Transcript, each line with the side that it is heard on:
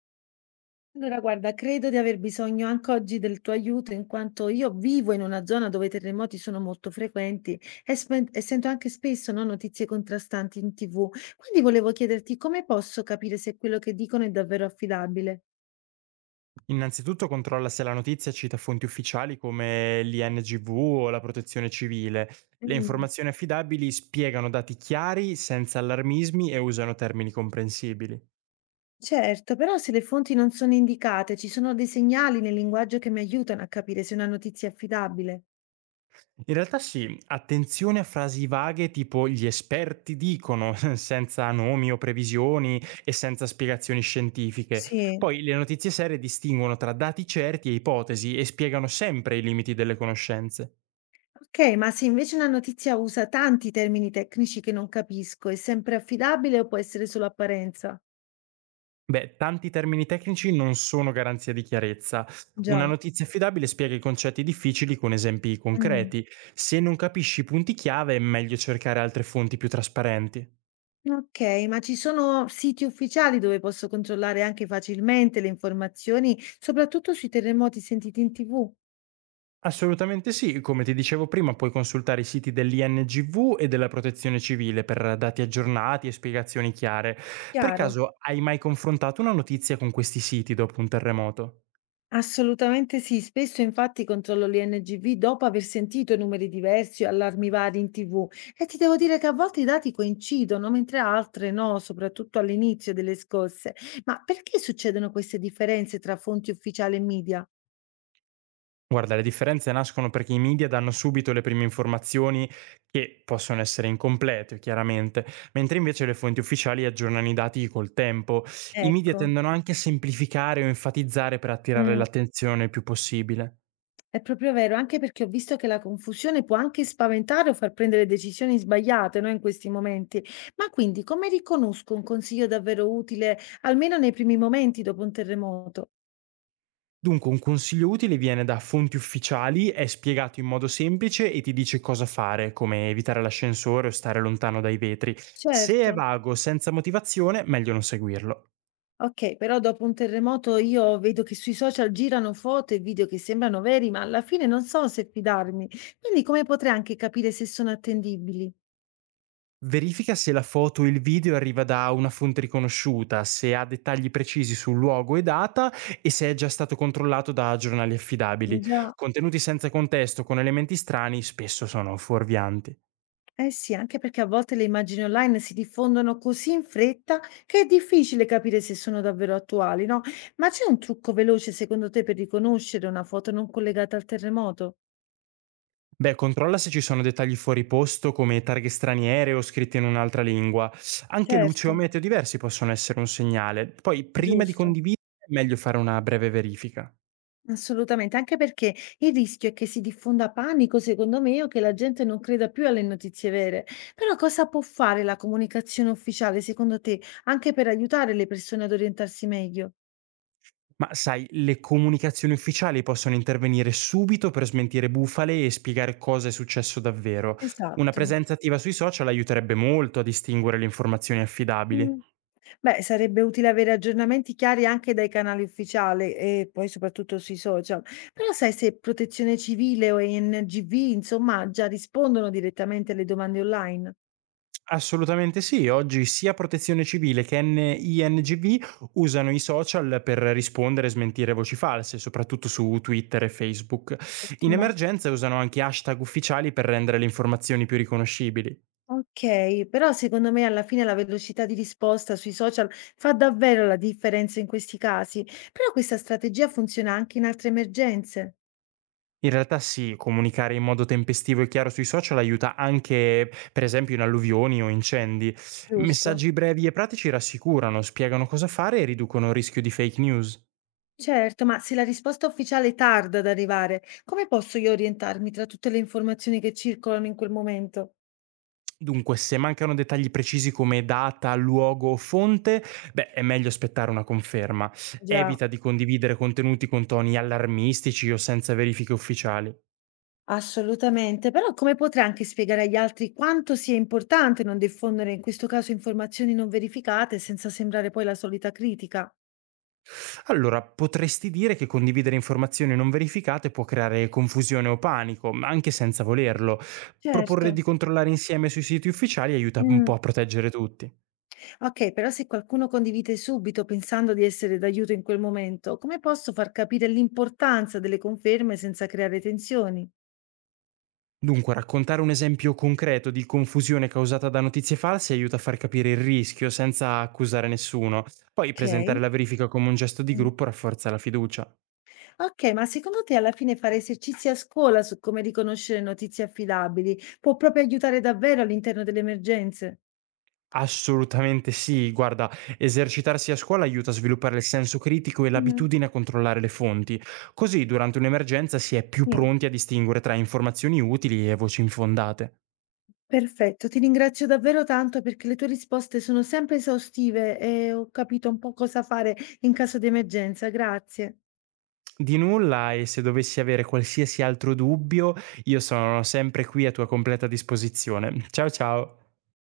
left: Allora, guarda, credo di aver bisogno anche oggi del tuo aiuto in quanto io vivo in una zona dove i terremoti sono molto frequenti e sento anche spesso, no, notizie contrastanti in TV. Quindi volevo chiederti come posso capire se quello che dicono è davvero affidabile.
right: Innanzitutto controlla se la notizia cita fonti ufficiali come l'INGV o la Protezione Civile. Le
left: Mm.
right: informazioni affidabili spiegano dati chiari, senza allarmismi e usano termini comprensibili.
left: Certo, però se le fonti non sono indicate, ci sono dei segnali nel linguaggio che mi aiutano a capire se una notizia è affidabile.
right: In realtà sì, attenzione a frasi vaghe tipo gli esperti dicono, senza nomi o previsioni e senza spiegazioni scientifiche.
left: Sì.
right: Poi le notizie serie distinguono tra dati certi e ipotesi e spiegano sempre i limiti delle conoscenze.
left: Ok, ma se invece una notizia usa tanti termini tecnici che non capisco, è sempre affidabile o può essere solo apparenza?
right: Beh, tanti termini tecnici non sono garanzia di chiarezza. Una
left: Già,
right: notizia affidabile spiega i concetti difficili con esempi
left: mh,
right: concreti. Se non capisci i punti chiave è meglio cercare altre fonti più trasparenti.
left: okay, ma ci sono siti ufficiali dove posso controllare anche facilmente le informazioni, soprattutto sui terremoti sentiti in TV?
right: Assolutamente sì, come ti dicevo prima puoi consultare i siti dell'INGV e della Protezione Civile per dati aggiornati e spiegazioni chiare. Per
left: Chiaro.
right: caso hai mai confrontato una notizia con questi siti dopo un terremoto?
left: Assolutamente sì, spesso infatti controllo l'INGV dopo aver sentito numeri diversi o allarmi vari in TV, e ti devo dire che a volte i dati coincidono, mentre altre no, soprattutto all'inizio delle scosse. Ma perché succedono queste differenze tra fonti ufficiali e media?
right: Guarda, le differenze nascono perché i media danno subito le prime informazioni che possono essere incomplete, chiaramente, mentre invece le fonti ufficiali aggiornano i dati col tempo. I media
left: Ecco.
right: tendono anche a semplificare o enfatizzare per attirare
left: Mm.
right: l'attenzione il più possibile.
left: È proprio vero, anche perché ho visto che la confusione può anche spaventare o far prendere decisioni sbagliate, no, in questi momenti. Ma quindi come riconosco un consiglio davvero utile, almeno nei primi momenti dopo un terremoto?
right: Dunque, un consiglio utile viene da fonti ufficiali, è spiegato in modo semplice e ti dice cosa fare, come evitare l'ascensore o stare lontano dai vetri. Se
left: Certo.
right: è vago, senza motivazione, meglio non seguirlo.
left: Ok, però dopo un terremoto io vedo che sui social girano foto e video che sembrano veri, ma alla fine non so se fidarmi. Quindi come potrei anche capire se sono attendibili?
right: Verifica se la foto o il video arriva da una fonte riconosciuta, se ha dettagli precisi su luogo e data e se è già stato controllato da giornali affidabili.
left: Già.
right: Contenuti senza contesto con elementi strani spesso sono fuorvianti.
left: Eh sì, anche perché a volte le immagini online si diffondono così in fretta che è difficile capire se sono davvero attuali, no? Ma c'è un trucco veloce secondo te per riconoscere una foto non collegata al terremoto?
right: Beh, controlla se ci sono dettagli fuori posto come targhe straniere o scritte in un'altra lingua. Anche luce
left: Certo,
right: o meteo diversi possono essere un segnale. Poi, prima di
left: giusto.
right: condividere, è meglio fare una breve verifica.
left: Assolutamente, anche perché il rischio è che si diffonda panico, secondo me, o che la gente non creda più alle notizie vere. Però cosa può fare la comunicazione ufficiale, secondo te, anche per aiutare le persone ad orientarsi meglio?
right: Ma sai, le comunicazioni ufficiali possono intervenire subito per smentire bufale e spiegare cosa è successo davvero. Una
left: Esatto.
right: presenza attiva sui social aiuterebbe molto a distinguere le informazioni affidabili.
left: Mh. Beh, sarebbe utile avere aggiornamenti chiari anche dai canali ufficiali e poi soprattutto sui social. Però sai se Protezione Civile o NGV, insomma, già rispondono direttamente alle domande online?
right: Assolutamente sì, oggi sia Protezione Civile che INGV usano i social per rispondere e smentire voci false, soprattutto su Twitter e Facebook. In
left: Ottimo.
right: emergenza usano anche hashtag ufficiali per rendere le informazioni più riconoscibili.
left: Okay, però secondo me alla fine la velocità di risposta sui social fa davvero la differenza in questi casi. Però questa strategia funziona anche in altre emergenze?
right: In realtà sì, comunicare in modo tempestivo e chiaro sui social aiuta anche, per esempio, in alluvioni o incendi.
left: Giusto.
right: Messaggi brevi e pratici rassicurano, spiegano cosa fare e riducono il rischio di fake news.
left: Certo, ma se la risposta ufficiale tarda ad arrivare, come posso io orientarmi tra tutte le informazioni che circolano in quel momento?
right: Dunque, se mancano dettagli precisi come data, luogo o fonte, beh, è meglio aspettare una conferma.
left: Già,
right: Evita di condividere contenuti con toni allarmistici o senza verifiche ufficiali.
left: assolutamente, però come potrei anche spiegare agli altri quanto sia importante non diffondere in questo caso informazioni non verificate senza sembrare poi la solita critica?
right: Allora, potresti dire che condividere informazioni non verificate può creare confusione o panico, ma anche senza volerlo. Proporre di
left: Certo.
right: controllare insieme sui siti ufficiali aiuta un
left: Mm.
right: po' a proteggere tutti.
left: Ok, però se qualcuno condivide subito pensando di essere d'aiuto in quel momento, come posso far capire l'importanza delle conferme senza creare tensioni?
right: Dunque, raccontare un esempio concreto di confusione causata da notizie false aiuta a far capire il rischio senza accusare nessuno. Poi
left: Ok.
right: presentare la verifica come un gesto di gruppo rafforza la fiducia.
left: Okay, ma secondo te alla fine fare esercizi a scuola su come riconoscere notizie affidabili può proprio aiutare davvero all'interno delle emergenze?
right: Assolutamente sì, guarda, esercitarsi a scuola aiuta a sviluppare il senso critico e
left: Mh-mh.
right: l'abitudine a controllare le fonti, così durante un'emergenza si è più
left: Sì.
right: pronti a distinguere tra informazioni utili e voci infondate.
left: Perfetto, ti ringrazio davvero tanto perché le tue risposte sono sempre esaustive e ho capito un po' cosa fare in caso di emergenza. Grazie.
right: Di nulla e se dovessi avere qualsiasi altro dubbio, io sono sempre qui a tua completa disposizione. Ciao ciao!